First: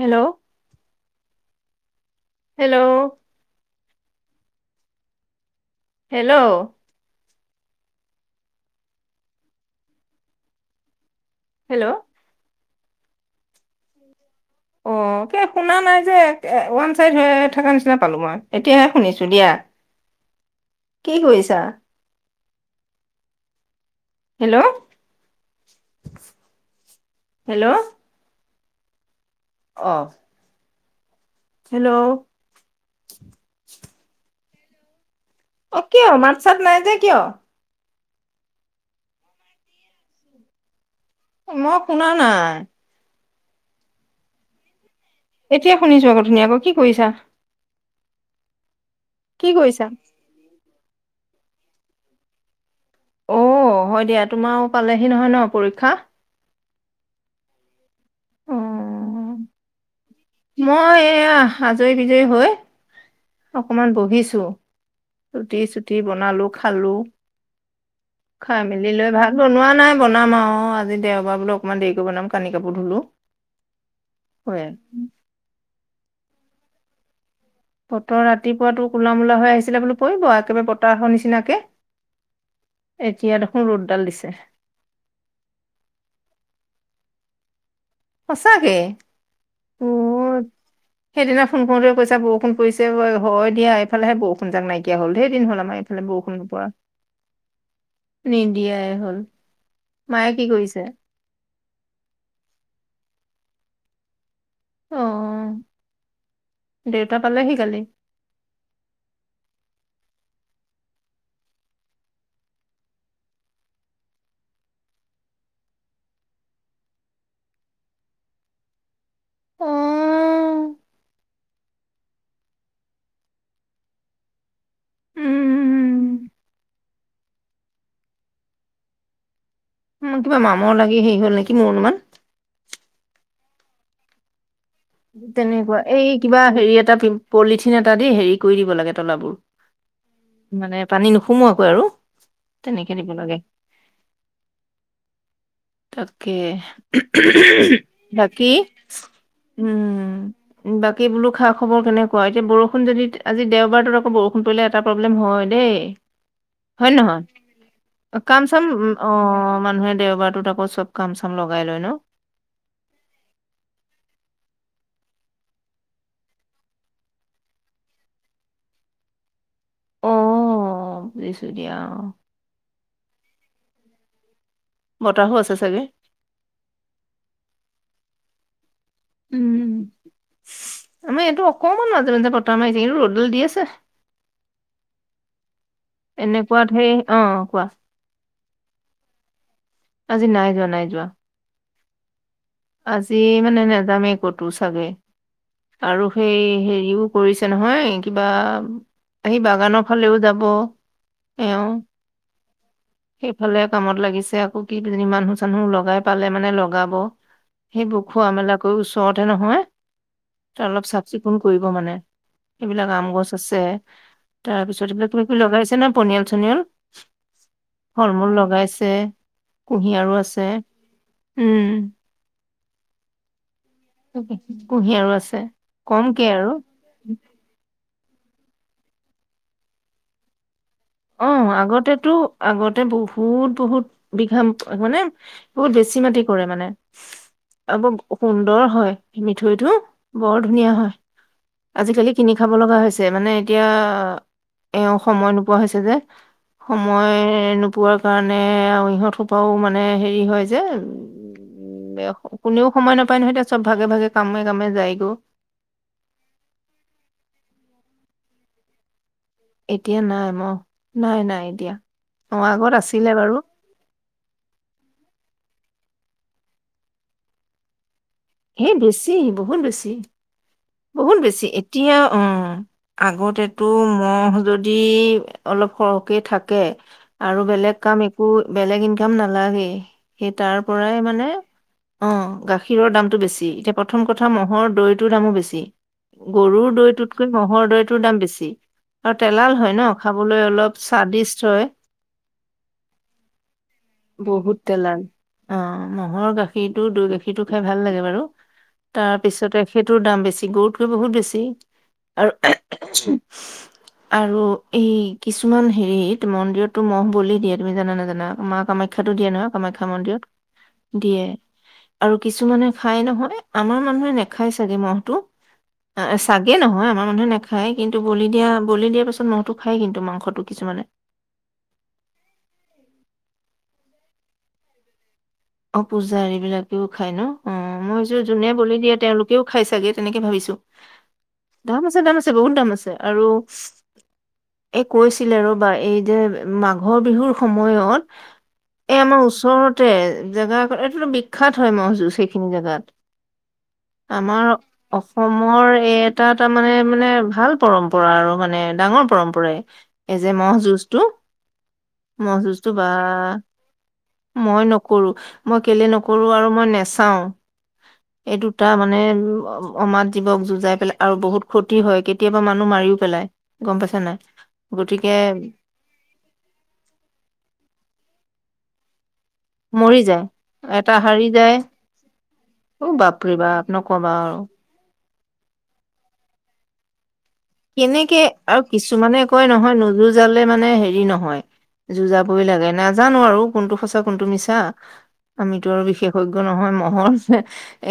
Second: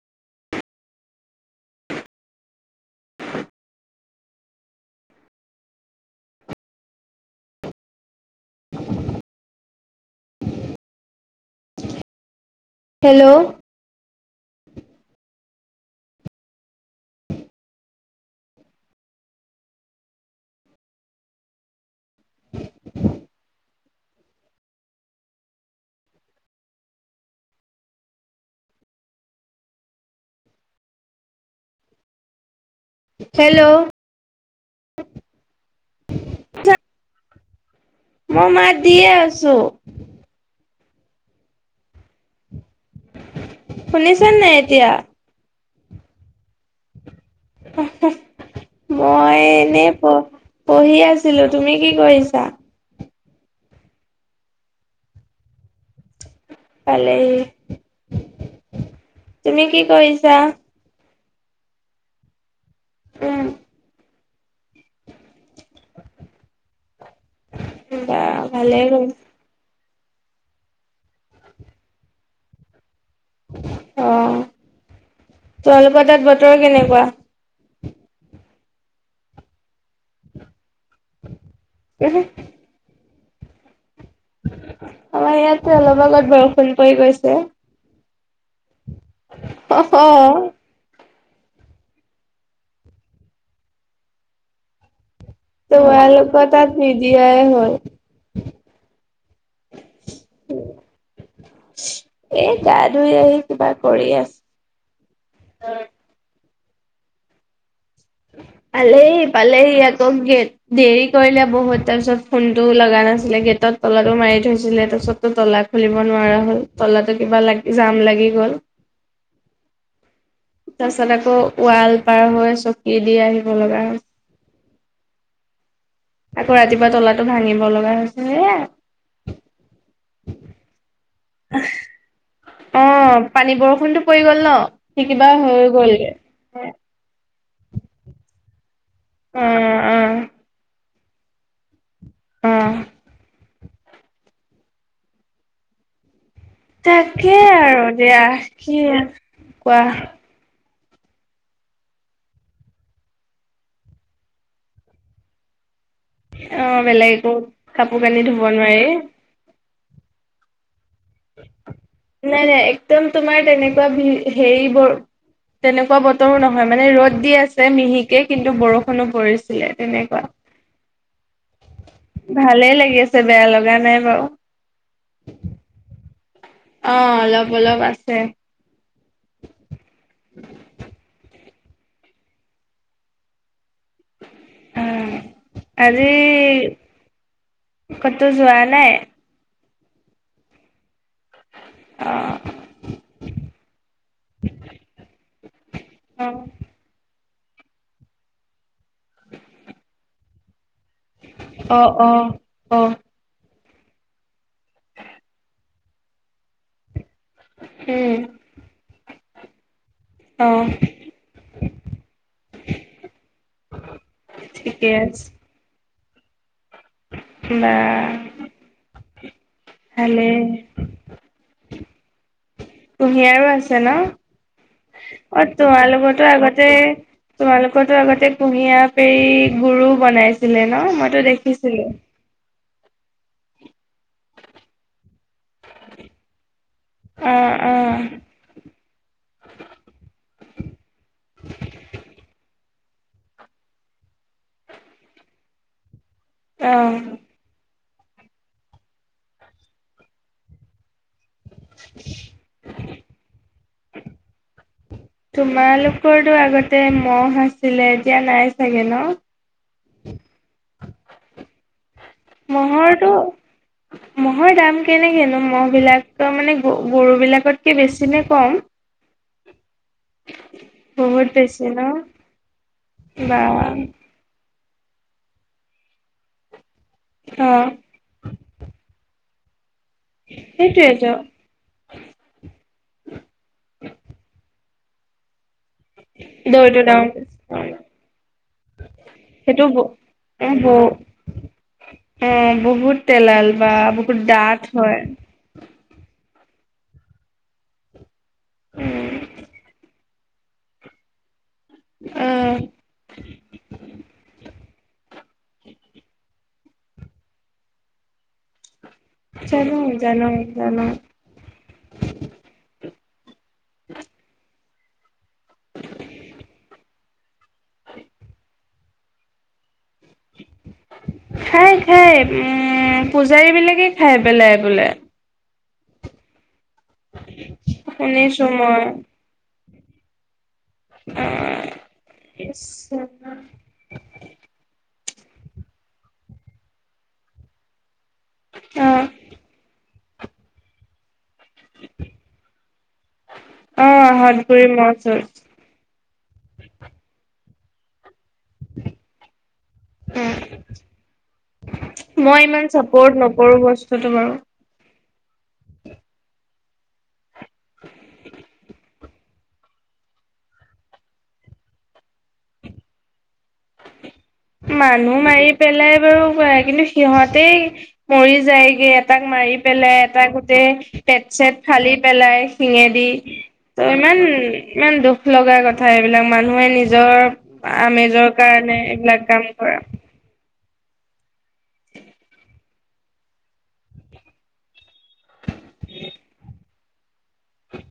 Hello hello hello hello hello অ শুনা নাই যে ওৱান চাইদ হৈ থকা নিচিনা পালো মই এতিয়াহে শুনিছো দিয়া কি কৰিছা হেল্ল' হেল্ল' অ হেল্ল' হেল্ল' অ কিয় মাত চাত নাই যে কিয় মই মাত দিয়ে আছো। মই শুনা নাই। শুনিছেনে নাই এতিয়া? এতিয়া শুনিছো আকৌ ধুনীয়াকৈ। কি কৰিছা? [unintelligible] মই কি কৰিছা এনে প পঢ়ি আছিলো তুমি কি কৰিছা? অ' হয় দিয়া তোমাৰো পালেহি নহয় ন পৰীক্ষা। পালেহি? অ তুমি কি কৰি- মই এয়া আজৰি বিজয়ী হৈ উম অকনমান বহিছো। ৰুটি চুতি বনালো খালো। বা খাই ভালেই মেলি লৈ কৰিছা ভাত বনোৱা নাই। বনাম আৰু আজি দেওবাৰ বোলো অকনমান দেৰিক বনাম কানি কাপোৰ ধুলো। অ তোমালোকৰ [inaudible] [unintelligible] কেনেকুৱা? বতৰ ৰাতিপুৱাাতো কোলা মোলা হৈ আহিছিলে বো পৰিব একেবাৰে তৰ নিচিনাকে এতিয়া দেখোন ৰ' আমাৰ ইয়াতে অলপ আগত বৰষুণ পৰি গৈছে। সঁচাকে অ আহ সেইদিনা ফোন কৰোতে কৈা বৰষুণ পৰিছে হয় দিয়া এইফালেহে বৰষুণ যাক নাইকিয়া হ'ল ধঢৰ দিন হ'ল আমাৰ এইফালে বৰষুণ তোমালোকৰ নোপোৱা তাত নিদিয়াই হ'ল নিদিয়াই হ'ল। মায়ে কি কৰিছে? এ গা ধুই আহি কিবা কৰি আছো। অ দেউতা পালেহি কালি। পালে পালেহ আকৌ গেট দেৰি কৰিলে বহুত তাৰপিছত ফোনতটো লগা নাছিলে গেটত ত তলাটো মাৰি থৈছিলে তাৰপিছততো তলা খুলিব নোৱাৰা হল তলা কিবা লাগ জাম লাগি গ'ল। অ' তাৰপাছত আকৌ ৱাল পাৰ হৈ চকী দি আহিব লগা হয়। উম আকৌ ৰাতিপুৱা তলাটো ভাঙিব লগা হৈছে হে উম, কিবা মামৰ লাগি হেৰি হ'ল নেকি মোৰ অনুমান। অ পানী, বৰষুণতো পৰি গ'ল ন। সি কিবা হৈ তেনেকুৱা, এই গ'লগে কিবা হেৰি এটা পিম পলিথিন এটা দি হেৰি কৰি দিব লাগে তলাবোৰ, অ অ মানে পানী নুসুমোৱাকৈ আৰু অ তেনেকে দিব লাগে। তাত তাকে আৰু দিয়া। বাকী কি [unintelligible] কোৱা উম বাকী বোলো খা-খবৰ কেনেকুৱা? এতিয়া বৰষুণ যদি আজি দেওবাৰটোত আকৌ বৰষুণ পৰিলে এটা প্ৰব্লেম হয় দেই। অ হয়নে বেলেগ নহয়? একো কাপোৰ কানি অ', ধুব কাম-চাম নোৱাৰি অ' মানুহে দেওাবাৰটোত আকৌ চব কাম চাম লগাই লয় ন নাই, নাই। একদম তোমাৰ তেনেকুৱা বিহে-হেৰি তেনেকুৱা বতৰো নহয়। মানে ৰ'দ দি আছে মিহিকে, কিন্তু বৰষুণো পৰিছে। ছিলে অ তেনেকুৱা, বুজিছো দিয়া অ ভালেই লাগি আছে, বেয়া লগা নাই। [unintelligible] বতাহো আছে চাগে? অ', অলপ অলপ আছে। উম আমাৰ এইটো অকমান মাজে-মাজে বতাহ মাৰি আছে, কিন্ত ৰ'দাল দি আছে। আজি এনেকুৱাত হেই, অ', কোৱা। ক'তো যোৱা নাই? আজি নাই যোৱা, নাই যোৱা। অ'। আজি মানে নেযামেই কতো চাগে আৰু সেই হেৰিও কৰিছে নহয় কিবা আহি বাগানৰ ফালেও যাব এওঁ অ অ অ সেইফালে কামত লাগিছে আকৌ কি কিজানি মানুহ চানুহ লগাই পালে মানে লগাব। সেইবোৰ উম খোৱা মেলাকৈ ওচৰতেহে নহয়, অ তে অলপ চাফ-চিকুণ কৰিব মানে। এইবিলাক আম গছ আছে, তাৰ ঠিকে পিছত এইবিলাক কিবা আছে কিবি লগাইছে নহয় পনিয়ল-চনিয়ল, বা ফলমূল লগাইছে কুঁহিয়াৰো ভালেই আছে, উম কুঁহিয়াৰো আছে আছে কুঁহিয়াৰো ন? আছে অ' কমকে তোমালোকৰতো আৰু আগতে তোমালোকৰ ৰতো আগতে কুঁহিয়াৰ পেৰি গুৰু বনাইছিলে। ন মইতো অ' দেখিছিলো আগতেতো আগতে তে বহুত বহুত বিঘা মানে বহুত বেছি মাটি কৰে মানে অ অ আৰু বৰ সুন্দৰ হয় মিঠৈটো, বৰ ধুনীয়া হয়। আজিকালি কিনি খাব লগা হৈছে মানে এতিয়া এওঁ সময় নোপোৱা হৈছে যে। অ সময় নোপোৱাৰ কাৰণে আৰু ইহঁত সোপাও মানে হেৰি হয় যে কোনেও সময় নাপায় নহয় এতিয়া চব ভাগে ভাগে কামে কামে যায়গৈ। তোমালোকৰটো আগতে ম'হ আছিলে এতিয়া নাই চাগে ন? এতিয়া নাই ম'হ, নাই নাই এতিয়া, অ' আগত আছিলে মহৰটো বাৰু। ম'হৰ দাম কেনেকেনো ম'হ বিলাকো মানে গ গৰু বিলাকতকে বেছি নে কম হে বেছি বহুত বেছি। বহুত বেছি এতিয়া অ' বা আগতেতো ম'হ যদি অলপ সৰহকে থাকে আৰু অ বেলেগ কাম একো বেলেগ ইনকাম না নালাগেই। সেই তাৰ পৰাই সেইটোৱেতো মানে অ' গাখীৰৰ দামতটো বেছি। এতিয়া প্ৰথম কথা ম'হৰ দৈ দৈটোৰ দামো বেছি। গৰুৰ দৈটো দাম দৈটোতকৈ ম'হৰ দৈটোৰ দাম বেছি। আৰু তেলাল সেইটো হয় ব ন খাবলৈ অলপ ব স্বাদিষ্ট হয়। অ', বহুত তেলাল বা বহুত ডাঠ তেলাল হয়। অ' ম'হৰ গাখীৰ গাখীৰটো দৈ গাখীৰটো খাই ভাল লাগে বাৰু, তাৰ পিছতে সেইটোৰ দাম বেছি। গৰুতকৈ বহুত বেছি আৰু অ', আৰু এই কিছুমান হেৰিত মন্দিৰটো ম'হ বলি দিয়ে তুমি জানা নাজানা মা কামাখ্যা টো দিয়ে নহয় জানো কামাখ্যা মন্দিৰত, জানো জানো দিয়ে, আৰু কিছুমানে খাই নহয় আমাৰ মানুহে নেখাই চাগে মহটো। অ চাগে নহয় আমাৰ মানুহে নাখায় কিন্তু বলি দিয়া বলি দিয়া পিছত মহটো খায়। কিন্তু মাংসটো কিছুমানে খায় খায়, উম পূজাৰী বিলাকে খাই পেলাই বোলে। অ' পূজাৰী বিলাকেও খাই ন অ' মই ভাবিছো শুনিছো যোনে বলি মই দিয়ে তেওঁলোকেও খাই চাগে তেনেকে ভাবিছো। অ', দাম আছে দাম আছে বহুত ইচ দাম আছে আৰু এক কৈছিলে ৰ'বা এই যে মাঘৰ বিহুৰ সময়ত এ অ', আমাৰ ওচৰতে জেগা আকৌ এইফালে বি বিখ্যাত হয় ম'হ যুঁজ সেইখিনি জেগাত। অ', হত আমাৰ গুৰি মহ যুঁজ অসমৰ এই এটা তাৰমানে মানে ভাল পৰম্পৰা আৰু মানে ডাঙৰ পৰম্পৰাই এই উম, যে ম'হ যুঁজটো ম'হ মই ইমান যুঁজটো বা চাপৰ্ট নকৰো বস্তুটো বাৰু। মই ন নকৰো, মই কেলে নকৰো আৰু মই নেচাও এই দুটা মানে অমাত জীৱক যুঁজাই পেলাই আৰু বহুত ক্ষতি হয় কেতিয়াবা মানুহ মাৰি ও পেলাই গম পাইছা নে নাই? গতিকে মানুহ মাৰি পেলাই বাৰু পাৰে কিন্তু সিহঁতে মৰি যাইগে। এটাক মাৰি পেলাই, মৰি যায় এটাক গোতে এটা হাৰি যায় পেট-চেট ফালি পেলাই অ শিঙেদি বাপৰে বাপ ত নকবা ইমান আৰু ইমান দুখ লগা কথা এইবিলাক মানুহে নিজৰ কেনেকে আমেজৰ আৰু কাৰণে কিছুমানে এইবিলাক কাম কয় নহয় কৰা নোযু জালে মানে হেৰি নহয় যুঁজাবই লাগে নাজানো আৰু কোনটো সঁচা, কোনটো মিছা। আমিতো আৰু বিশেষজ্ঞ নহয় মহৰ।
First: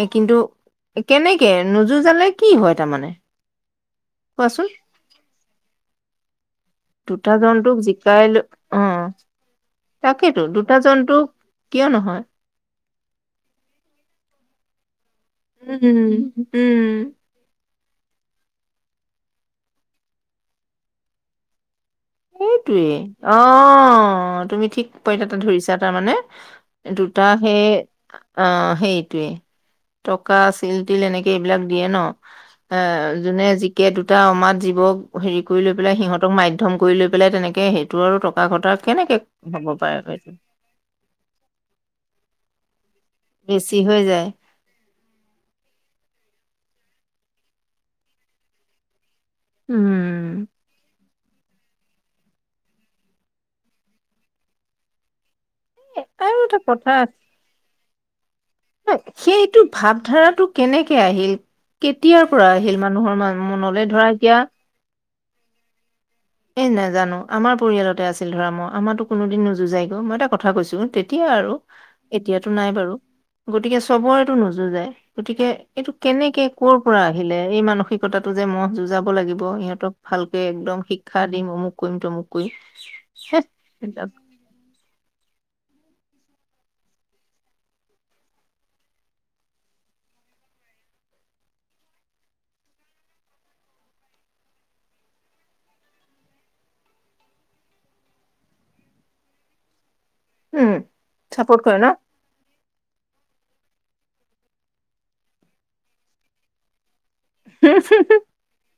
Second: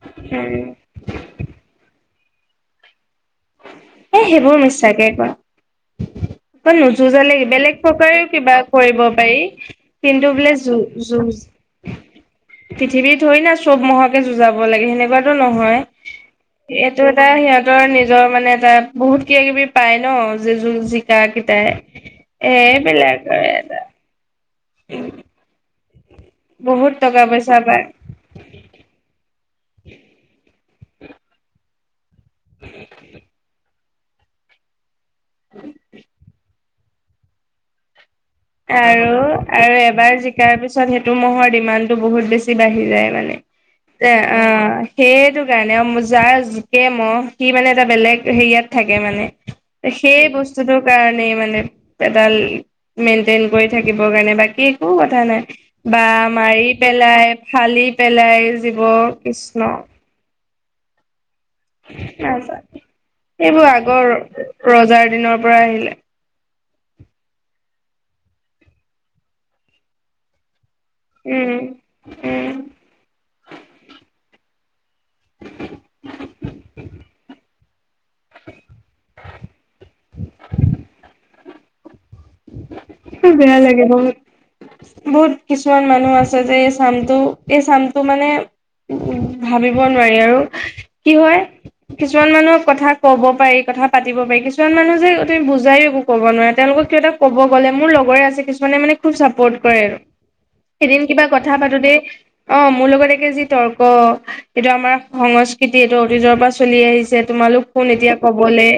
এ কিন্তু উম কেনেকে নুযুজালে কি হয় তাৰমানে? এ সেইবোৰ কোৱাচোন মিছাকে কয়। দুটা জন্তুক জিকাই লৈ কিবা কৰিব আহ পাৰি কিন্তু তাকেইেতো বোলে দুটা যু জন্তুক যুঁজ কিয় নহয়? পৃথিৱীত থৰি না চব ম- মহহকে যুজাব লাগে সেনেকুৱা নহয় উম উম এইটো এটা সিহত ৰ নিজৰ মানে এটা বহুত কিবা কিবি পাই ন? যিযোৰ জিকা কেইটাই। সেইটোৱে এইবিলাক এটা অ', তুমি ঠিক পইটা ধৰিছা তাৰমানে বহুত দুটা টকা সেই পইচা পায় অ', সেৰিটোৱে। টকা চিল তিল এনেকে এইবিলাক দিয়ে ন এ যোনে যি কে দুটা অমাত জীৱক হেৰি কৰি লৈ পেলাই সিহঁতক মাধ্যম কৰি লৈ পেলাই তেনেকৈ সেইটো আৰু ঘটা কেনেকে হ'ব আৰু-আৰু পাৰে এবাৰ সেইটো জিকাৰ পিছত সেইটো মহৰ ডিমাণ্ডটো বহুত বেছি বাঢ়ি যায় মানে বেছি হৈ এ যায় অ', সেইটো কাৰণে যাৰ জিকে মহ সি মানে এটা বেলেগ হেৰিয়াত থাকে মানে সেই উম বস্তুটোৰ কাৰণে মানে পেডাল মেইনটেইন কৰি থাকিবৰ কাৰণে, বাকী একো কথা নাই। বা আৰু এটা মাৰি কথা পেলাই ফালি পেলাই জীৱ সেইটো কৃষ্ণ ভাৱধাৰাটো কেনেকে আহিল কেতিয়াৰ পৰা আহিল নাজানো। মানুহৰ এইবোৰ ম-মনলৈ ধৰা আগৰ এতিয়া? ৰজাৰ দিনৰ পৰা আহিলে এ নেজানো আমাৰ পৰিয়ালতে আছিল ধৰা ম'হ। আমাৰো কোনোদিন নুযুজাই গৈ মই এটা কথা কৈছো। তেতিয়া আৰু উম উম এতিয়াতো নাই বাৰু গতিকে চবৰেটো নুজুযায়। গতিকে এইটো কেনেকে কৰ পৰা আহিলে? এই মানুহ টো যে ম'হ যুঁজাব লাগিব ইহঁতক ভালকে একদম শিক্ষা দিম অমুক কৰিম তমুক কৰিম হেহ বেয়া লাগে এইবিলাক বহুত-বহুত। কিছুমান মানুহ আছে যে এই চামটো এই চামটো মানে উ-উ ভাবিব নোৱাৰি আৰু কি হয় কিছুমান মানুহক কথা কব পাৰি, কথা পাতিব পাৰি, কিছুমান মানুহ যে তুমি বুজাইও একো ক'ব নোৱাৰে তেওঁলোকক কিয় এটা ক'ব গ'লে মোৰ লগৰে আছে কিছুমানে মানে খুব চাপৰ্ট কৰে আৰু। উম এদিন কিবা কথা চাপৰ্ট কৰে ন পাতোতে, অ', মোৰ লগতে যি তৰ্ক, এইটো আমাৰ সংস্কৃতি এইটো অতীতৰ পৰা চলি আহিছে। তোমালোক কোন এতিয়া কবলে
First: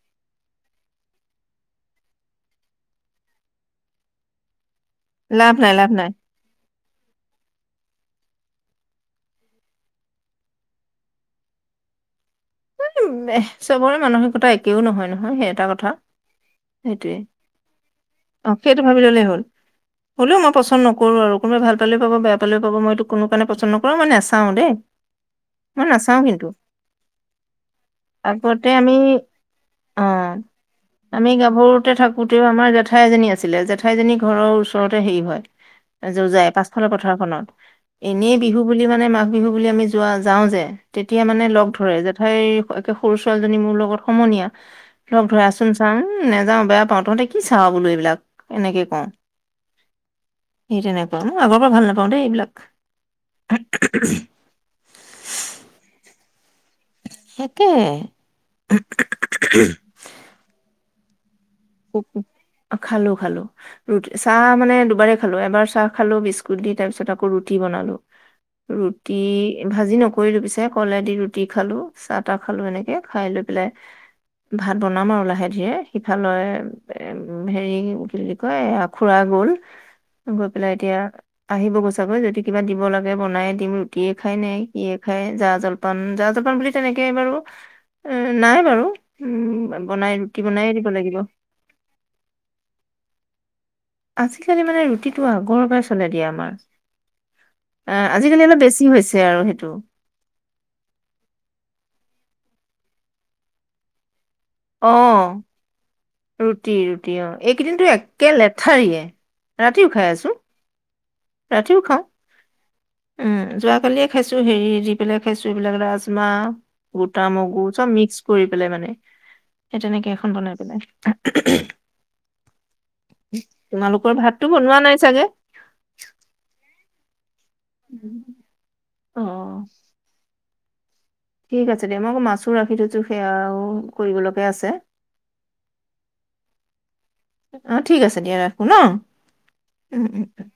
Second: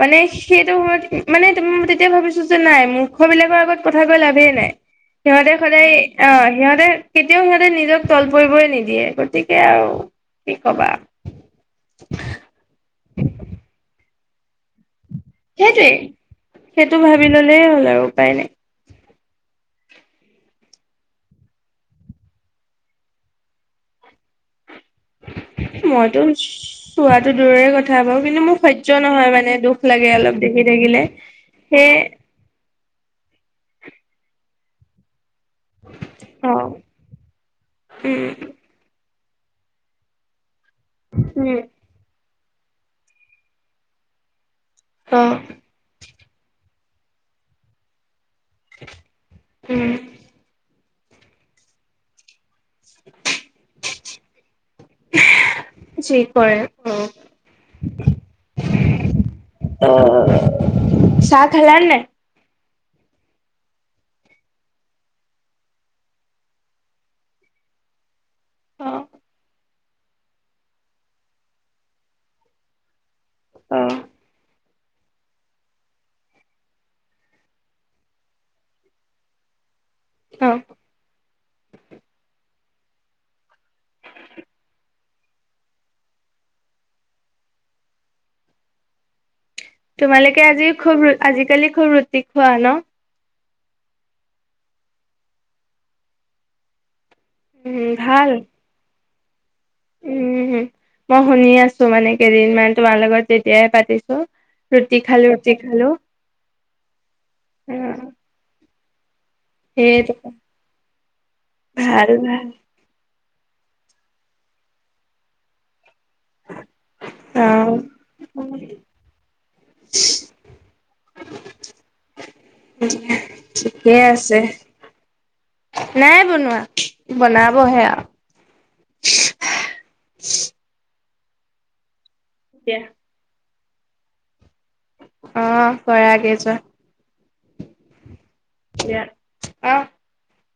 মানে সেইটো সময়ত মানে তম- তেতিয়া ভাবিছো যে নাই। মূৰ্খ বিলাকৰ আগত কথা কৈ লাভেই নাই সিহঁতে লাভ নাই লাভ সদায় নাই অ', সিহঁতে কেতিয়াও সিহঁতে নিজক তল পৰিবই নিদিয়ে, গতিকে আৰু কি কবা। কথা একেও নহয় ন সেই এটা কথা সেইটোৱে সেইটো সেইটোৱে ভাবি ললেই হ'ল আৰু উপায় নাই অ', সেইটো ভাবি ললেই হ'ল। হ'লেও মই পচন্দ নকৰো আৰু কোনোবাই ভাল পালেও পাব, বেয়া পালেও পাব মইতো কোনো কাৰণে পচন্দ নকৰো, মই নাচাও দেই। মই নাচাওঁ মইতো কিন্তু চোৱাতটো দূৰৰে কথা বাৰু কিন্তু মোক আগতে আমি সহ্য নহয় মানে দুখ অ লাগে অলপ দেখি থাকিলে সেয়ে জেঠাইজনী আছিলে, জেঠাইজনী ঘৰৰ ওচৰতে হেৰি হয়। যুজায় অ' পাছফালৰ পথাৰখনত উম, এনেই বিহু বুলি মানে মা বিহু বুলি আমি যোৱা যাওঁ যে, তেতিয়া মানে উম, লগ ধৰে জেঠাই একে সৰু ছোৱালীজনী মোৰ লগত সমনীয়া ধৰক অ', ধৰাচোন চাওঁ নেযাও বেয়া ত- তহঁতে কি চাহ বোলো এইবিলাক। এনেকে কওঁ উম। সেই তেনেকুৱা মই আগৰ পৰা ভাল নাপাওঁ দেই এইবিলাক। [inaudible] যি কৰে অ', সেকে চাহ খালানে না? খালো-খালো ৰু চাহ মানে দুবাৰে খালো এবাৰ চাহ খালো বিস্কুট দি তাৰ পিছত আকৌ ৰুটি বন। নালো। অ', ৰুটি ভাজি নকৰিলো পিছে কলেদি ৰুটি খালো চাহ তাহ খালো এনেকে। খাই লৈ পেলাই অ', ভাত বনাম আৰু লাহে ধীৰে সিফালৰ এ হেৰি কি কয় খুৰা গল। গৈ পেলাই এতিয়া আহিব গৈচাগৈ যদি কিবা দিব লাগে বনাইে দিম ৰুটিয়ে খাই নাই সে খাই জা জলপান জা জলপান বুলি তেনেকে বাৰু এ নাই বাৰু উম, বনাই ৰুটি তোমালোকে আজি বনায়ে দিব খুব লাগিব আজিকালি খুব ৰুটি খোৱা ন। আজিকালি মানে ৰুটিটো আগৰ পৰাই চলোই দিয়ে আমাৰ, উম, অ' ভাল আজিকালি অলপ বেছি হৈছে আৰু সেই উম, মই শুনি আছো মানে কেইদিনমান তোমাৰ লগত তেতিয়াই পাতিছো, ৰুটি খালো, ৰুটি খালো। ৰুটি-ৰুটি অ' এইকেইদিনতো অ', একে লেথাৰিয়ে ৰাতিও খাই সেইটো আছো ৰাতিও খাওঁ ভাল ভাল। উম, যোৱাকালিয়ে খাইছো হেৰি দি পেলাই খাইছো এইবিলাক। মাহ গোটা মগু অ', চব মিক্স কৰি পেলাই মানে সেই তেনেকে এখন বনাই পেলাই। [inaudible] ঠিকে তোমালোকৰ আছে ভাতটো বনোৱা নাই চাগে? নাই বনোৱা। বনাবহে আৰু। অ' ঠিক আছে দে মই আকৌ মাছো ৰাখি দিয়া থৈছো সেয়াও কৰিব লাগ অ' কৰা। অ' ঠিক আছে দিয়া ৰাখো ন দিয়া অ'। উম-উম,